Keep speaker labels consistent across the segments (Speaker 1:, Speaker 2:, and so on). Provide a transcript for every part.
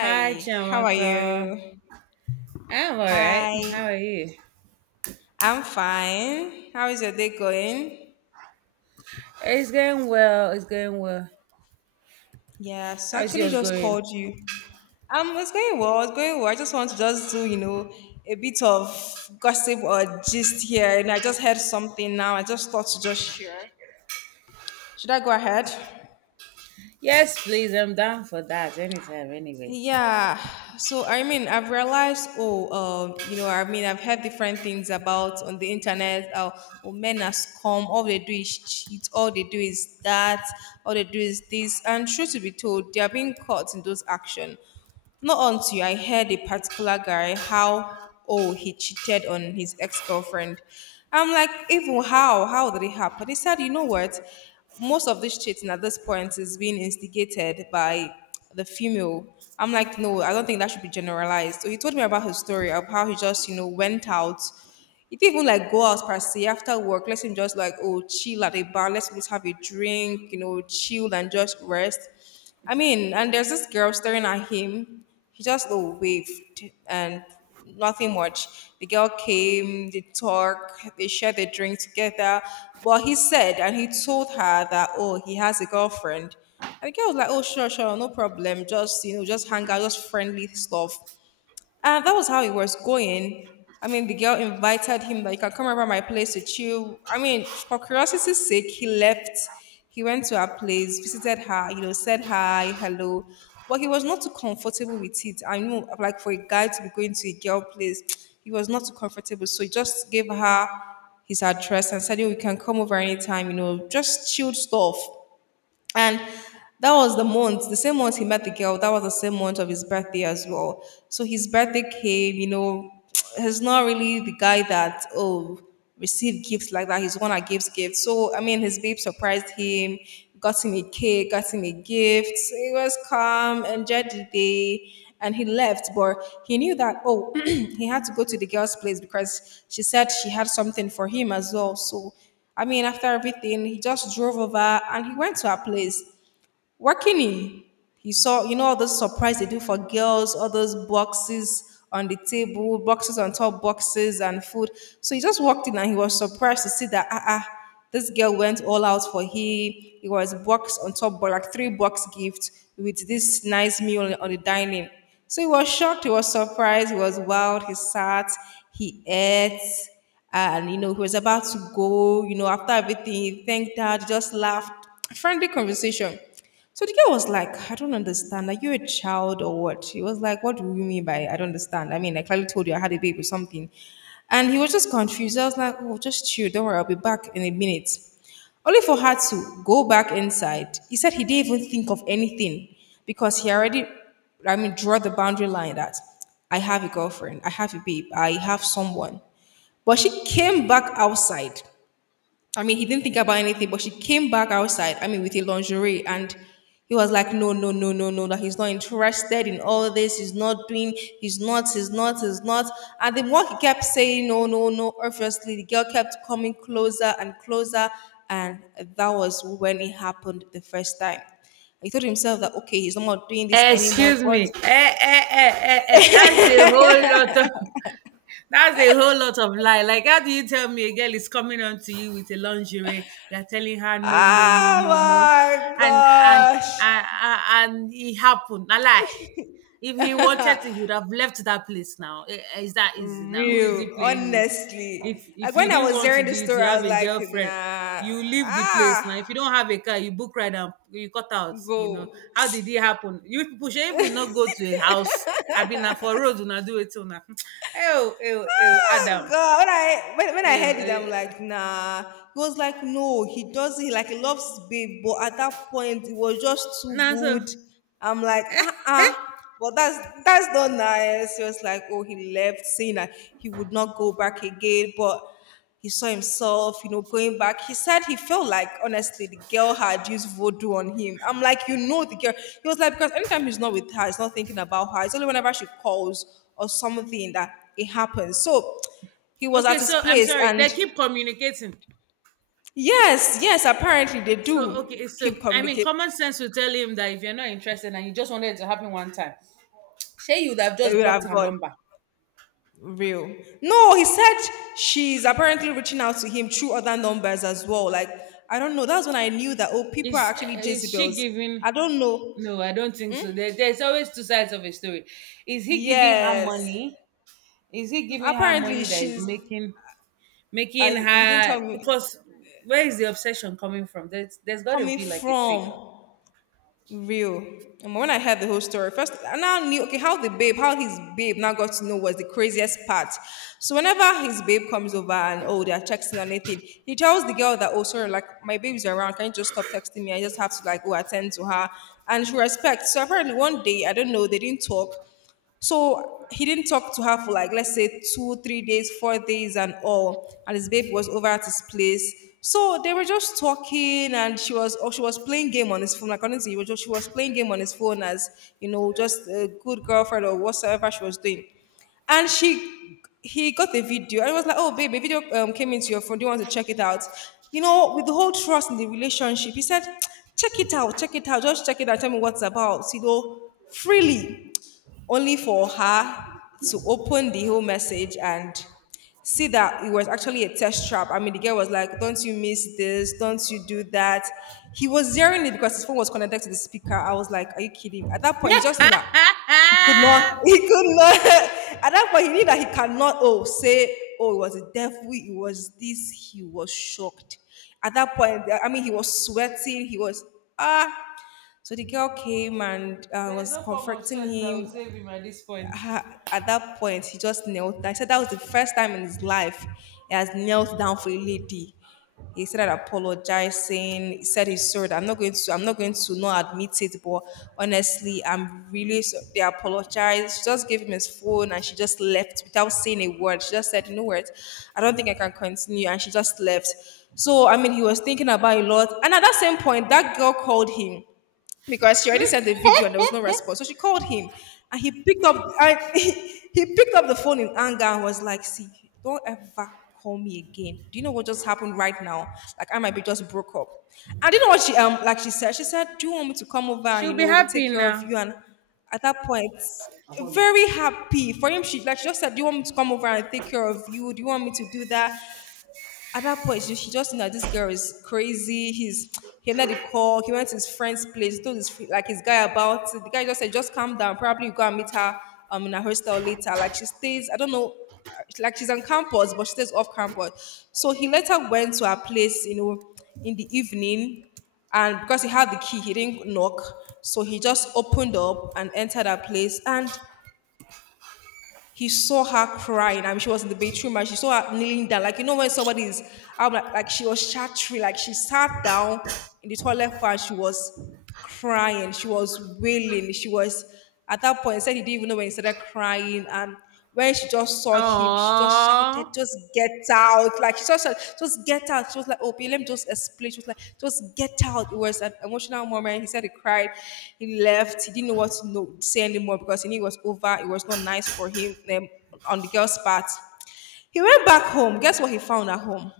Speaker 1: Hi,
Speaker 2: how are
Speaker 1: Jamaica.
Speaker 2: you?
Speaker 1: I'm all right.
Speaker 2: Hi,
Speaker 1: How are you?
Speaker 2: I'm fine. How is your day going?
Speaker 1: It's going well. It's going well.
Speaker 2: Yeah, so
Speaker 1: How's
Speaker 2: actually
Speaker 1: yours
Speaker 2: just
Speaker 1: going?
Speaker 2: called you. It's going well, it's going well. I just want to just do, you know, a bit of gossip or gist here. And I just heard something now. I just thought to just share. Should I go ahead?
Speaker 1: Yes, please. I'm down for that anytime, anyway.
Speaker 2: Yeah. So I mean, I've realized. Oh, you know, I mean, I've heard different things about on the internet. Oh, men are scum. All they do is cheat. All they do is that. All they do is this. And true to be told, they are being caught in those action. Not until I heard a particular guy how oh he cheated on his ex-girlfriend. I'm like, even how? How did it happen? He said, you know what? Most of this cheating at this point is being instigated by the female. I'm like, no, I don't think that should be generalized. So he told me about his story of how he just, you know, went out, he didn't even like go out per se after work. Let him just like oh chill at a bar. Let's just have a drink, you know, chill and just rest. I mean, and there's this girl staring at him. He just oh, waved and nothing much. The girl came, they talked, they shared the drink together. But he said and he told her that oh he has a girlfriend. And the girl was like, oh, sure, sure, no problem. Just, you know, just hang out, just friendly stuff. And that was how it was going. I mean, the girl invited him that you can come over my place to chill. I mean, for curiosity's sake, he left. He went to her place, visited her, you know, said hi, hello. But he was not too comfortable with it. I know, like for a guy to be going to a girl place, he was not too comfortable. So he just gave her his address and said, "Yo, you can come over anytime, you know, just chilled stuff." And that was the month, the same month he met the girl, that was the same month of his birthday as well. So his birthday came, you know, he's not really the guy that, oh, receive gifts like that. He's the one that gives gifts. So, I mean, his babe surprised him, got him a cake, got him a gift. He was calm, enjoyed the day, and he left. But he knew that, oh, he had to go to the girl's place because she said she had something for him as well. So I mean, after everything, he just drove over and he went to our place working in. He saw, you know, all those surprise they do for girls, all those boxes on the table, boxes on top boxes and food. So he just walked in and he was surprised to see that ah ah, this girl went all out for him. It was box on top, but like three box gift with this nice meal on the dining. So he was shocked, he was surprised, he was wild, he sat, he ate, and you know, he was about to go, you know, after everything, he thanked dad, just laughed. Friendly conversation. So the girl was like, I don't understand. Are you a child or what? He was like, what do you mean by I don't understand? I mean, I clearly told you I had a baby or something. And he was just confused. I was like, oh, just chill. Don't worry. I'll be back in a minute. Only for her to go back inside. He said he didn't even think of anything because he already, I mean, draw the boundary line that I have a girlfriend, I have a babe, I have someone. But she came back outside, I mean, he didn't think about anything, but she came back outside, I mean, with a lingerie. And he was like, no, no, no, no, no, that he's not interested in all this. He's not doing, he's not, he's not, he's not. And the more he kept saying, no, no, no, obviously, the girl kept coming closer and closer. And that was when it happened the first time. He told himself that, okay, he's not doing this anymore.
Speaker 1: Excuse
Speaker 2: But,
Speaker 1: me. Eh. That's a whole lot of. That's a whole lot of lie. Like, how do you tell me a girl is coming on to you with a lingerie? You're telling her no, no, no, no, no,
Speaker 2: oh
Speaker 1: and and
Speaker 2: my.
Speaker 1: and and it happened. A lie. If he wanted to, he would have left that place now. Eh, eh, it's that easy now. Who is he
Speaker 2: Real,
Speaker 1: playing with? If
Speaker 2: honestly. Like
Speaker 1: if you
Speaker 2: when I
Speaker 1: didn't
Speaker 2: was
Speaker 1: want to
Speaker 2: hearing the
Speaker 1: do it,
Speaker 2: story,
Speaker 1: you
Speaker 2: I
Speaker 1: have
Speaker 2: was
Speaker 1: a
Speaker 2: like,
Speaker 1: girlfriend.
Speaker 2: nah,
Speaker 1: You leave the place
Speaker 2: ah,
Speaker 1: now. If you don't have a car, you book ride and you cut out. You know
Speaker 2: go.
Speaker 1: how did it happen? You people should even not go to a house. I've been na for road. Una do it till now. Oh, oh, oh,
Speaker 2: Oh
Speaker 1: Adam.
Speaker 2: god, when i when, when
Speaker 1: Oh,
Speaker 2: i heard it, I'm
Speaker 1: oh.
Speaker 2: like, nah, he was like, no, he doesn't. He like he loves his babe, but at that point it was just too
Speaker 1: Nah, so
Speaker 2: good. I'm like, uh-uh, but that's not nice. He was like, oh, he left saying that he would not go back again, but he saw himself, you know, going back. He said he felt like, honestly, the girl had used voodoo on him. I'm like, you know, the girl. He was like, because anytime he's not with her, he's not thinking about her. It's only whenever she calls or something that it happens. So he was
Speaker 1: okay.
Speaker 2: at his
Speaker 1: So I'm
Speaker 2: place,
Speaker 1: sorry. They
Speaker 2: and
Speaker 1: keep communicating.
Speaker 2: yes, yes, apparently they
Speaker 1: So
Speaker 2: do
Speaker 1: okay,
Speaker 2: keep communicating.
Speaker 1: common sense will tell him that if you're not interested and you just wanted it to happen one time, Shay, you would have
Speaker 2: It
Speaker 1: just
Speaker 2: would
Speaker 1: blocked
Speaker 2: have
Speaker 1: her
Speaker 2: gone
Speaker 1: number.
Speaker 2: real. No, he said she's apparently reaching out to him through other numbers as well. Like, I don't know. That's when I knew that, oh, people are
Speaker 1: Is
Speaker 2: actually
Speaker 1: is she
Speaker 2: Jezebels.
Speaker 1: giving?
Speaker 2: I don't know.
Speaker 1: No, I don't think so. There's always two sides of a story. Is he giving her
Speaker 2: Yes.
Speaker 1: money? Is he giving her
Speaker 2: Apparently
Speaker 1: money that is
Speaker 2: she's,
Speaker 1: making
Speaker 2: I
Speaker 1: making
Speaker 2: he didn't tell
Speaker 1: her
Speaker 2: me
Speaker 1: because where is the obsession coming from? There's got to
Speaker 2: coming
Speaker 1: be like a trigger.
Speaker 2: from. Real. And when I heard the whole story, first I now knew okay how the babe, how his babe now got to know was the craziest part. So whenever his babe comes over and oh they are texting or anything, he tells the girl that oh sorry like my baby's around, can you just stop texting me? I just have to like go attend to her, and she respects. So apparently one day I don't know they didn't talk. So he didn't talk to her for like let's say 2, 3 days, 4 days, and all. And his babe was over at his place. So they were just talking, and she was or she was playing game on his phone. According to you, she was playing game on his phone as you know, just a good girlfriend or whatsoever she was doing. And she, he got the video, and it was like, oh baby, video came into your phone. Do you want to check it out? You know, with the whole trust in the relationship, he said, check it out, just check it out. Tell me what's about. You know, freely only for her to open the whole message and see that it was actually a test trap. I mean, the girl was like, don't you miss this? Don't you do that? He was hearing it because his phone was connected to the speaker. I was like, are you kidding? At that point, he just knew that he could not, he could not. At that point, he knew that he cannot, oh, say, oh, it was a devil, it was this. He was shocked. At that point, I mean, he was sweating, he was, ah. So the girl came and
Speaker 1: There's
Speaker 2: was
Speaker 1: no form of
Speaker 2: comforting
Speaker 1: sweat that will
Speaker 2: him,
Speaker 1: save him at this point.
Speaker 2: ha- at that point, he just knelt. I said that was the first time in his life he has knelt down for a lady. He started apologizing. He said he's sorry. I'm not going to. I'm not going to not admit it. But honestly, I'm really. So-. They apologized. She just gave him his phone, and she just left without saying a word. She just said, "You know what? I don't think I can continue," and she just left. So I mean, he was thinking about it a lot. And at that same point, that girl called him because she already sent the video and there was no response. So she called him and he picked up and he picked up the phone in anger and was like, see, don't ever call me again. Do you know what just happened right now? Like I might be just broke up. I didn't know what she like she said. She said, do you want me to come over and
Speaker 1: She'll
Speaker 2: you
Speaker 1: be
Speaker 2: know
Speaker 1: happy
Speaker 2: take care of you?
Speaker 1: now.
Speaker 2: And at that point, very happy for him. She like she just said, do you want me to come over and take care of you? Do you want me to do that? At that point, she just knew that this girl is crazy. He's he ended the call. He went to his friend's place, told his like his guy about it. The guy just said, "Just calm down. Probably you go and meet her in her hostel later." Like she stays. I don't know. Like she's on campus, but she stays off campus. So he later went to her place, you know, in the evening, and because he had the key, he didn't knock. So he just opened up and entered her place, and he saw her crying. I mean, she was in the bathroom and she saw her kneeling down. Like, you know, when somebody is, I'm like she was shattering, like she sat down in the toilet and she was crying. She was wailing. She was, at that point, he said he didn't even know when he started crying. And when she just saw him, she just shouted,
Speaker 1: Oh,
Speaker 2: just get out. Like she just said, just get out. She was like, okay, let me just explain. She was like, just get out. It was an emotional moment. He said he cried. He left. He didn't know what to know, say anymore because he knew it was over. It was not nice for him on the girl's part. He went back home. Guess what he found at home?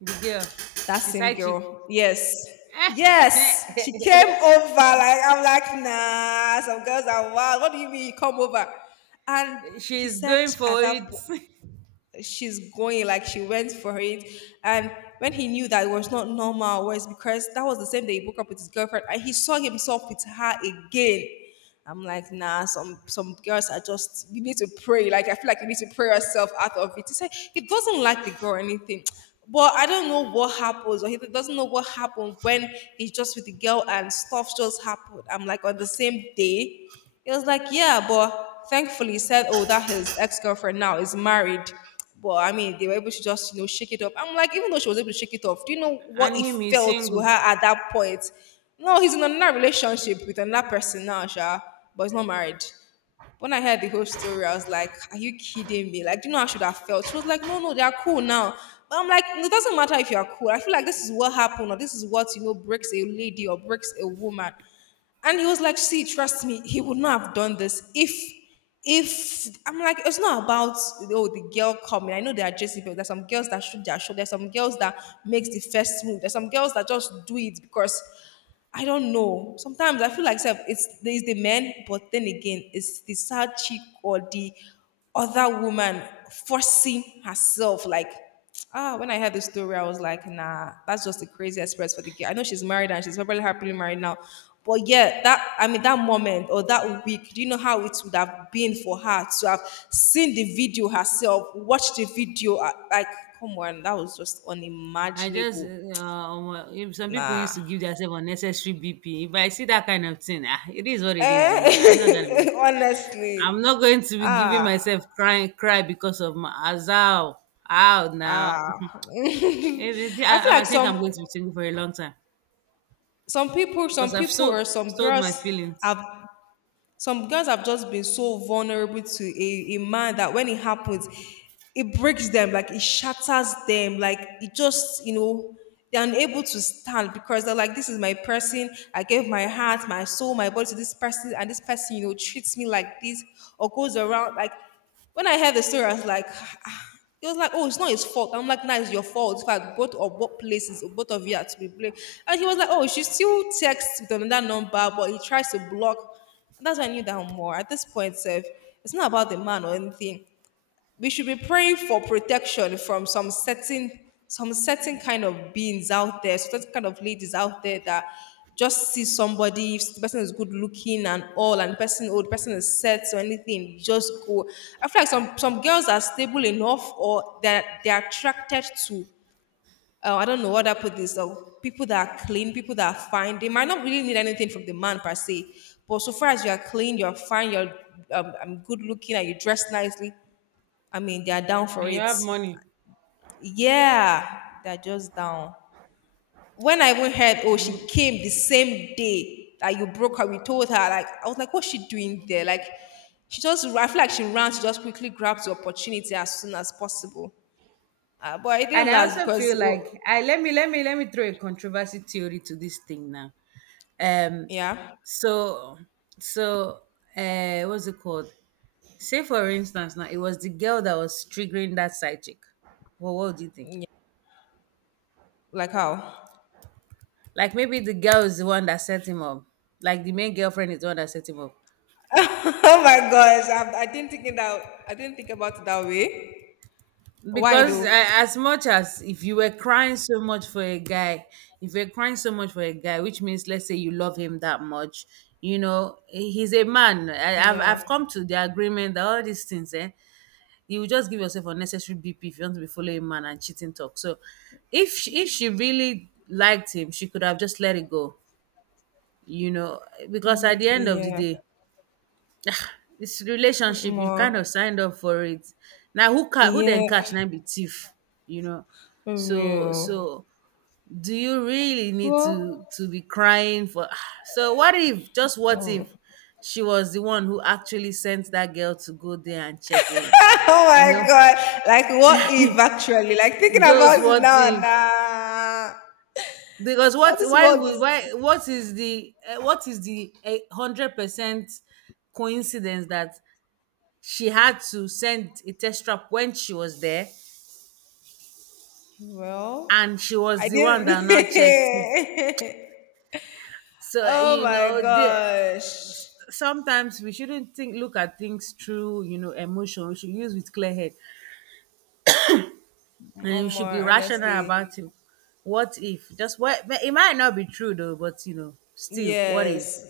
Speaker 1: the girl,
Speaker 2: That
Speaker 1: the
Speaker 2: same
Speaker 1: side chick.
Speaker 2: girl. Yes. Yes. She came over. Like, I'm like, nah, some girls are wild. What do you mean you come over? And he
Speaker 1: She's
Speaker 2: said
Speaker 1: going for
Speaker 2: at that
Speaker 1: it.
Speaker 2: point, she's going like she went for it and when he knew that it was not normal was because that was the same day he broke up with his girlfriend and he saw himself with her again. I'm like, nah, some girls are just, you need to pray, like I feel like you need to pray yourself out of it. He said he doesn't like the girl or anything, but I don't know what happens, or he doesn't know what happened when he's just with the girl and stuff just happened. I'm like, on the same day. It was like, yeah, but thankfully he said, oh, that his ex-girlfriend now is married. But I mean, they were able to just, you know, shake it up. I'm like, even though she was able to shake it off, do you know what
Speaker 1: And
Speaker 2: it
Speaker 1: him is
Speaker 2: felt to her
Speaker 1: single.
Speaker 2: at that point? No, he's in another relationship with another person now, Sha, but he's not married. When I heard the whole story, I was like, are you kidding me? Like, do you know how I should have felt? She was like, no, no, they are cool now. But I'm like, it doesn't matter if you are cool. I feel like this is what happened, or this is what, you know, breaks a lady or breaks a woman. And he was like, see, trust me, he would not have done this if, I'm like, it's not about, oh, the girl coming. I know there are just people, there's some girls that shoot their shot, there's some girls that makes the first move, there's some girls that just do it because. I don't know. Sometimes I feel like self it's there's the men, but then again, it's the sad chick or the other woman forcing herself. Like, ah, when I heard the story, I was like, nah, that's just the crazy express for the girl. I know she's married and she's probably happily married now. But yeah, that I mean that moment or that week, do you know how it would have been for her to have seen the video herself, watched the video? Like, come on, that was just unimaginable.
Speaker 1: If some people used
Speaker 2: Nah.
Speaker 1: to give themselves unnecessary BP. If I see that kind of thing, ah, it is what it is, you know.
Speaker 2: Eh?
Speaker 1: I'm not
Speaker 2: Honestly.
Speaker 1: going to be giving
Speaker 2: Ah,
Speaker 1: myself cry, cry because of my Azal out now.
Speaker 2: ah. I feel
Speaker 1: I
Speaker 2: like
Speaker 1: think
Speaker 2: some
Speaker 1: I'm going to be single for a long time
Speaker 2: some people,
Speaker 1: because
Speaker 2: some
Speaker 1: I've
Speaker 2: people
Speaker 1: so
Speaker 2: or
Speaker 1: sold my feelings.
Speaker 2: have some girls have just been so vulnerable to a man that when it happens, it breaks them, like it shatters them, like it just, you know, they're unable to stand because they're like, this is my person. I gave my heart, my soul, my body to this person, and this person, you know, treats me like this or goes around like. When I heard the story, I was like, ah, it was like, oh, it's not his fault. I'm like, nah, it's your fault. In fact, both or both places, both of you are to be blamed. And he was like, oh, she still texts with another number, but he tries to block. And that's when I knew that more. At this point, Seth, it's not about the man or anything. We should be praying for protection from some certain kind of beings out there, certain kind of ladies out there that just see somebody, if the person is good looking and all, and the person old, person is set or anything, just go. I feel like some girls are stable enough or that they're attracted to I don't know what I put this people that are clean, people that are fine. They might not really need anything from the man per se, but so far as you are clean, you're fine, you're good looking, and you dress nicely, I mean, they are down
Speaker 1: And
Speaker 2: for
Speaker 1: you
Speaker 2: it.
Speaker 1: have money.
Speaker 2: Yeah, they're just down. When I even heard, oh, she
Speaker 1: I'm,
Speaker 2: came the same day that you broke her, we told her, like, I was like, what's she doing there? Like, she just, I feel like she ran to just quickly grab the opportunity as soon as possible. But it
Speaker 1: And
Speaker 2: didn't
Speaker 1: I
Speaker 2: last
Speaker 1: also feel
Speaker 2: because, oh,
Speaker 1: like I let me let me throw a controversy theory to this thing now. Um
Speaker 2: yeah,
Speaker 1: so so what's it called? Say for instance now it was the girl that was triggering that side chick. Well, what do you think?
Speaker 2: yeah, like, how?
Speaker 1: Like maybe the girl is the one that set him up. Like the main girlfriend is the one that set him up.
Speaker 2: Oh my gosh, I didn't think it that, I didn't think about it that way. Why
Speaker 1: Because
Speaker 2: though?
Speaker 1: I, as much as if you were crying so much for a guy, if you're crying so much for a guy, which means let's say you love him that much, you know he's a man.
Speaker 2: Yeah,
Speaker 1: I've come to the agreement that all these things, eh, you will just give yourself unnecessary bp if you want to be following a man and cheating talk. So if she really liked him she could have just let it go, you know, because at the end of the
Speaker 2: yeah,
Speaker 1: day it's relationship, you
Speaker 2: more,
Speaker 1: kind of signed up for it. Now who ca- who
Speaker 2: yeah,
Speaker 1: then catch na be thief, you know.
Speaker 2: for
Speaker 1: So
Speaker 2: real.
Speaker 1: so do you really need
Speaker 2: Well,
Speaker 1: to be crying for so what if, just what
Speaker 2: um,
Speaker 1: if she was the one who actually sent that girl to go there and check him,
Speaker 2: oh
Speaker 1: you
Speaker 2: my
Speaker 1: know,
Speaker 2: god! Like what if actually? Like thinking about
Speaker 1: just
Speaker 2: it
Speaker 1: what
Speaker 2: now and
Speaker 1: if?
Speaker 2: nah.
Speaker 1: Because
Speaker 2: Now
Speaker 1: what,
Speaker 2: this
Speaker 1: why
Speaker 2: world
Speaker 1: would,
Speaker 2: is
Speaker 1: why, what is the 100% coincidence that she had to send a test trap when she was there and
Speaker 2: well.
Speaker 1: she was
Speaker 2: I
Speaker 1: the one
Speaker 2: didn't.
Speaker 1: that now checked it. So
Speaker 2: Oh
Speaker 1: you
Speaker 2: my
Speaker 1: know, the,
Speaker 2: gosh,
Speaker 1: sometimes we shouldn't think, look at things through, you know, emotion. We should use with clear head, and we should be
Speaker 2: Omar.
Speaker 1: rational
Speaker 2: Honestly,
Speaker 1: about it. What if? Just what? But it might not be true though, but you know, still, what if?
Speaker 2: yes.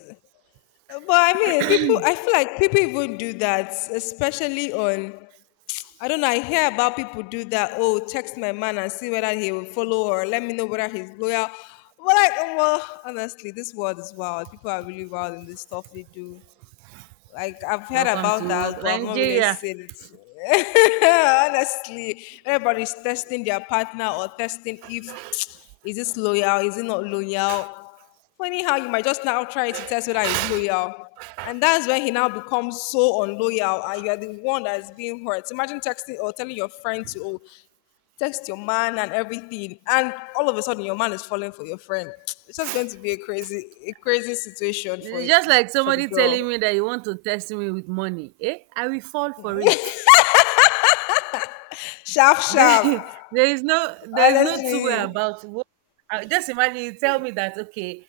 Speaker 2: But I mean, people. I feel like people even do that, especially on I don't know. I hear about people do that. Oh, text my man and see whether he will follow or let me know whether he's loyal. But like, oh, well, honestly, this world is wild. People are really wild in this stuff they do. Like I've heard
Speaker 1: Welcome
Speaker 2: about
Speaker 1: to
Speaker 2: that, but I've not really
Speaker 1: Nigeria.
Speaker 2: seen it. Honestly, everybody's testing their partner or testing if is this loyal, is it not loyal. Funny how you might just now try to test whether it's loyal, and that's when he now becomes so unloyal, and you are the one that's being hurt. Imagine texting or telling your friend to oh, text your man and everything, and all of a sudden your man is falling for your friend. It's just going to be a crazy situation
Speaker 1: Just like
Speaker 2: for the
Speaker 1: somebody
Speaker 2: girl.
Speaker 1: telling me that you want to test me with money, eh? I will fall for it.
Speaker 2: Sharp,
Speaker 1: There,
Speaker 2: sharp.
Speaker 1: there is no two-way
Speaker 2: Honestly.
Speaker 1: about it. I- Just imagine you tell me that okay,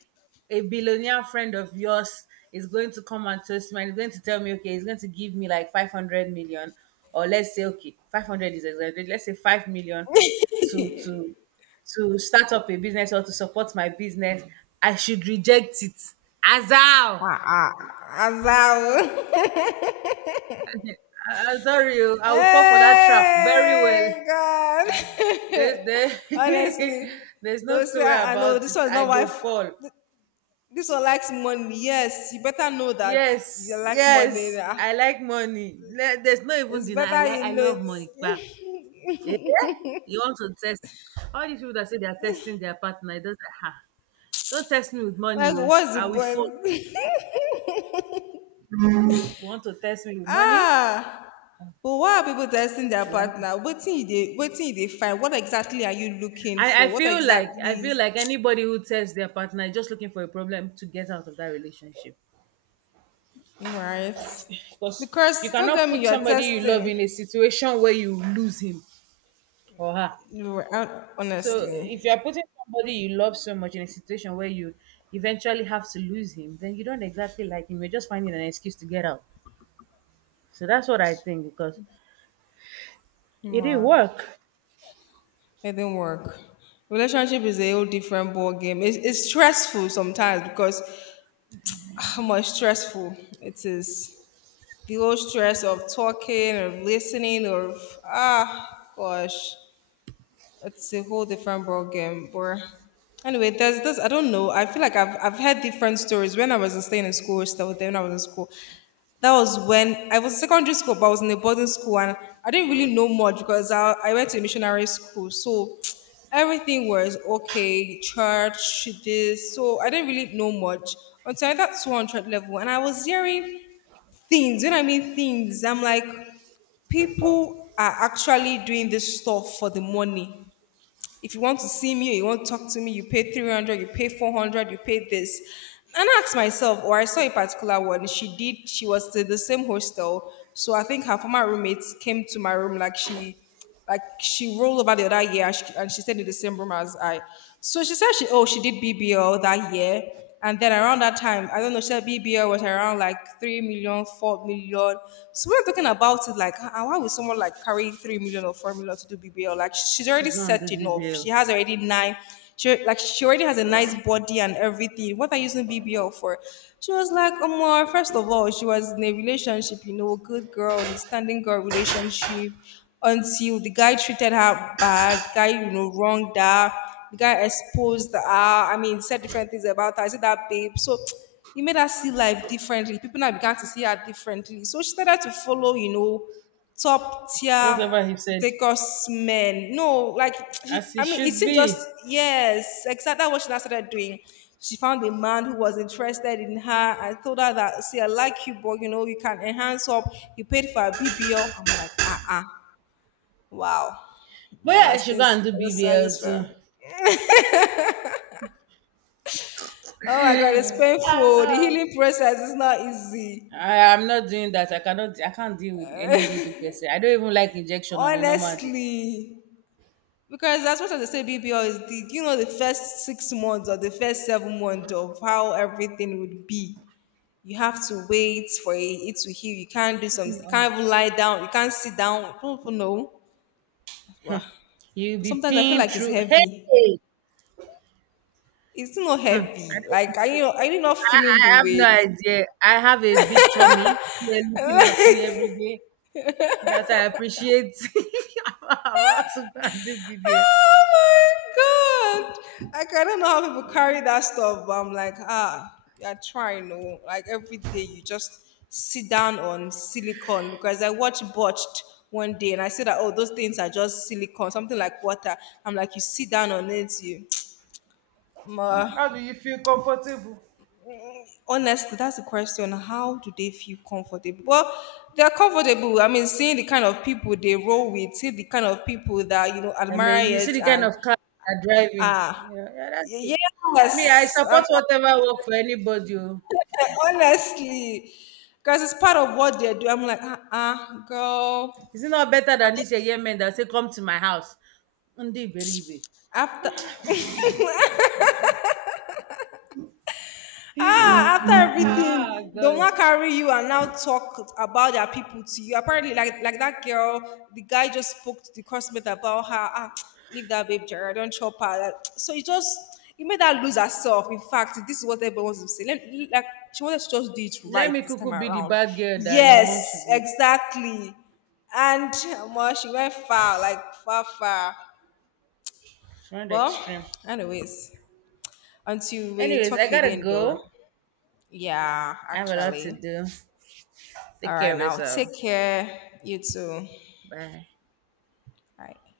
Speaker 1: a billionaire friend of yours is going to come and toast me and he's going to tell me okay, he's going to give me like 500 million, or let's say okay, 500 is exaggerated. Let's say 5 million to to to start up a business or to support my business. I should reject it. Azal, I-
Speaker 2: Ah, ah. Azal.
Speaker 1: I'm sorry, oh, I will fall for that trap very well.
Speaker 2: Hey, God.
Speaker 1: There's there,
Speaker 2: Honestly.
Speaker 1: there's
Speaker 2: They'll
Speaker 1: no two
Speaker 2: say,
Speaker 1: way
Speaker 2: I know
Speaker 1: about
Speaker 2: this
Speaker 1: it.
Speaker 2: one's
Speaker 1: I
Speaker 2: not
Speaker 1: go
Speaker 2: wife.
Speaker 1: fall.
Speaker 2: This one likes money. Yes, you better know that you
Speaker 1: Yes,
Speaker 2: like money.
Speaker 1: yes.
Speaker 2: Ah.
Speaker 1: I like money. Le- There's no even
Speaker 2: It's
Speaker 1: deny. I
Speaker 2: better
Speaker 1: like.
Speaker 2: you
Speaker 1: I
Speaker 2: know
Speaker 1: love
Speaker 2: it.
Speaker 1: money. But you want to test all these people that say they are testing their partner. It doesn't. Ha, don't test me with
Speaker 2: Like,
Speaker 1: money. Oh.
Speaker 2: what's the
Speaker 1: I will fall.
Speaker 2: point?
Speaker 1: You want to test me with money?
Speaker 2: ah. But why are people testing their
Speaker 1: I like.
Speaker 2: partner? What thing they find? What exactly are you looking
Speaker 1: I
Speaker 2: for? What
Speaker 1: feel like I
Speaker 2: exactly.
Speaker 1: feel like anybody who tests their partner is just looking for a problem to get out of that relationship.
Speaker 2: Right.
Speaker 1: Because you
Speaker 2: Because don't tell
Speaker 1: cannot
Speaker 2: me
Speaker 1: put
Speaker 2: you're
Speaker 1: somebody you love in a
Speaker 2: testing.
Speaker 1: situation where you lose him. Or her.
Speaker 2: You were out
Speaker 1: So if
Speaker 2: honestly.
Speaker 1: you're putting somebody you love so much in a situation where you eventually have to lose him, then you don't exactly like him. You're just finding an excuse to get out. So that's what I think because it didn't
Speaker 2: More.
Speaker 1: work
Speaker 2: It didn't work. Relationship is a whole different ball game. It's stressful sometimes because ah, how much stressful it is. The whole stress of talking or listening or ah gosh. It's a whole different ball game. But anyway, there's this. I don't know. I feel like I've heard different stories when I was staying in school. Still, then when I was in school, that was when I was in secondary school, but I was in a boarding school, and I didn't really know much because I went to a missionary school, so everything was okay. Church, this, so I didn't really know much until I got 200 level, and I was hearing things. When I mean things, I'm like people are actually doing this stuff for the money. If you want to see me, you want to talk to me, you pay 300, you pay 400, you pay this. And I asked myself, or I saw a particular one, she did, she was to the same hostel. So I think her former roommates came to my room like she rolled over the other year and she stayed in the same room as I. So she said she, oh, she did BBL that year. And then around that time, I don't know, Shell BBL was around like 3 million, 4 million. So we were talking about it like, "Ah, why would someone like carry 3 million or 4 million to do BBL? Like, she's
Speaker 1: to
Speaker 2: already
Speaker 1: go and do
Speaker 2: set enough. She
Speaker 1: BBL.
Speaker 2: has already nine, she, like, she already has a nice body and everything. What are you using BBL for? She was like, Omar, first of all, she was in a relationship, you know, good girl, understanding girl relationship until the guy treated her bad, guy, you know, wronged her. The guy exposed her. I mean, said different things about her. I said that babe. So he made her see life differently. People now began to see her differently. So she started to follow, you know, top tier
Speaker 1: Whatever he said,
Speaker 2: Lagos men. No, like she,
Speaker 1: as he
Speaker 2: I mean, it's
Speaker 1: should
Speaker 2: just
Speaker 1: be.
Speaker 2: yes, exactly what she now started doing. She found a man who was interested in her and told her that, see, I like you, but you know, you can enhance up. You paid for a BBL. I'm like, uh. Wow.
Speaker 1: But yeah, I
Speaker 2: Was
Speaker 1: should go
Speaker 2: things
Speaker 1: and do
Speaker 2: I just I
Speaker 1: BBL
Speaker 2: just
Speaker 1: too.
Speaker 2: felt. Oh my God, it's painful. The
Speaker 1: Ah,
Speaker 2: healing process is not easy,
Speaker 1: I am not doing that. I cannot. I can't deal with any needle per se. I don't even like injection on a normal day.
Speaker 2: honestly. Because as much as they say BBL is the, you know, the first 6 months or the first 7 months of how everything would be. You have to wait for it to heal. You can't do
Speaker 1: Help
Speaker 2: some. You
Speaker 1: me, on.
Speaker 2: can't even lie down. You can't sit down. I don't even know. Well,
Speaker 1: You'll be
Speaker 2: sometimes I feel
Speaker 1: pinned
Speaker 2: like it's
Speaker 1: through.
Speaker 2: heavy.
Speaker 1: Hey,
Speaker 2: It's not
Speaker 1: hmm, I
Speaker 2: heavy.
Speaker 1: don't even
Speaker 2: Like
Speaker 1: want
Speaker 2: are
Speaker 1: to.
Speaker 2: you are you not feeling
Speaker 1: I
Speaker 2: the
Speaker 1: have no
Speaker 2: weight?
Speaker 1: idea. I have a big tummy. They're looking at me every day. That I appreciate. I'm about to go and do BBL.
Speaker 2: Oh my God, like I don't know how people carry that stuff, but I'm like, ah, you're trying, no. Like every day you just sit down on silicone because I watched botched one day and I said that oh those things are just silicone, something like water. I'm like, you sit down on it, you Ma,
Speaker 1: How do you feel comfortable?
Speaker 2: honestly, that's the question. How do they feel comfortable? Well, they're comfortable. I mean, seeing the kind of people they roll with, see the kind of people that you know
Speaker 1: I mean, you
Speaker 2: admire
Speaker 1: see
Speaker 2: it
Speaker 1: the kind
Speaker 2: and
Speaker 1: of car they're driving.
Speaker 2: ah
Speaker 1: Yeah, yeah, that's
Speaker 2: Y-
Speaker 1: it. Me, I
Speaker 2: Yes, I'm
Speaker 1: support
Speaker 2: like,
Speaker 1: whatever work for anybody. Oh.
Speaker 2: honestly, because it's part of what they do. I'm like, uh-uh, girl.
Speaker 1: Is it not better
Speaker 2: I'm
Speaker 1: than
Speaker 2: not
Speaker 1: this year men that say come to my house? Ndi beribe.
Speaker 2: after. Ah, after
Speaker 1: Ah,
Speaker 2: everything, they will
Speaker 1: God.
Speaker 2: not carry you and now talk about their people to you. Apparently, like that girl, the guy just spoke to the cosmate about her. Ah, leave that babe, Jared, don't chop her. Like, So it just it made her lose herself. In fact, this is what everyone wants to say. Let, like she wanted to just do it
Speaker 1: Let
Speaker 2: right
Speaker 1: me
Speaker 2: this time
Speaker 1: cuckoo be the
Speaker 2: around.
Speaker 1: bad girl that you want to
Speaker 2: Yes,
Speaker 1: be.
Speaker 2: exactly. And well, she went far, like far, far.
Speaker 1: She went
Speaker 2: Well,
Speaker 1: extreme.
Speaker 2: anyways, until we
Speaker 1: Anyways, I
Speaker 2: talk
Speaker 1: gotta
Speaker 2: again, though.
Speaker 1: go.
Speaker 2: Yeah,
Speaker 1: I have a lot to
Speaker 2: actually.
Speaker 1: do.
Speaker 2: All
Speaker 1: Take care
Speaker 2: right,
Speaker 1: of
Speaker 2: now take
Speaker 1: yourself.
Speaker 2: care. You too.
Speaker 1: Bye.
Speaker 2: Bye.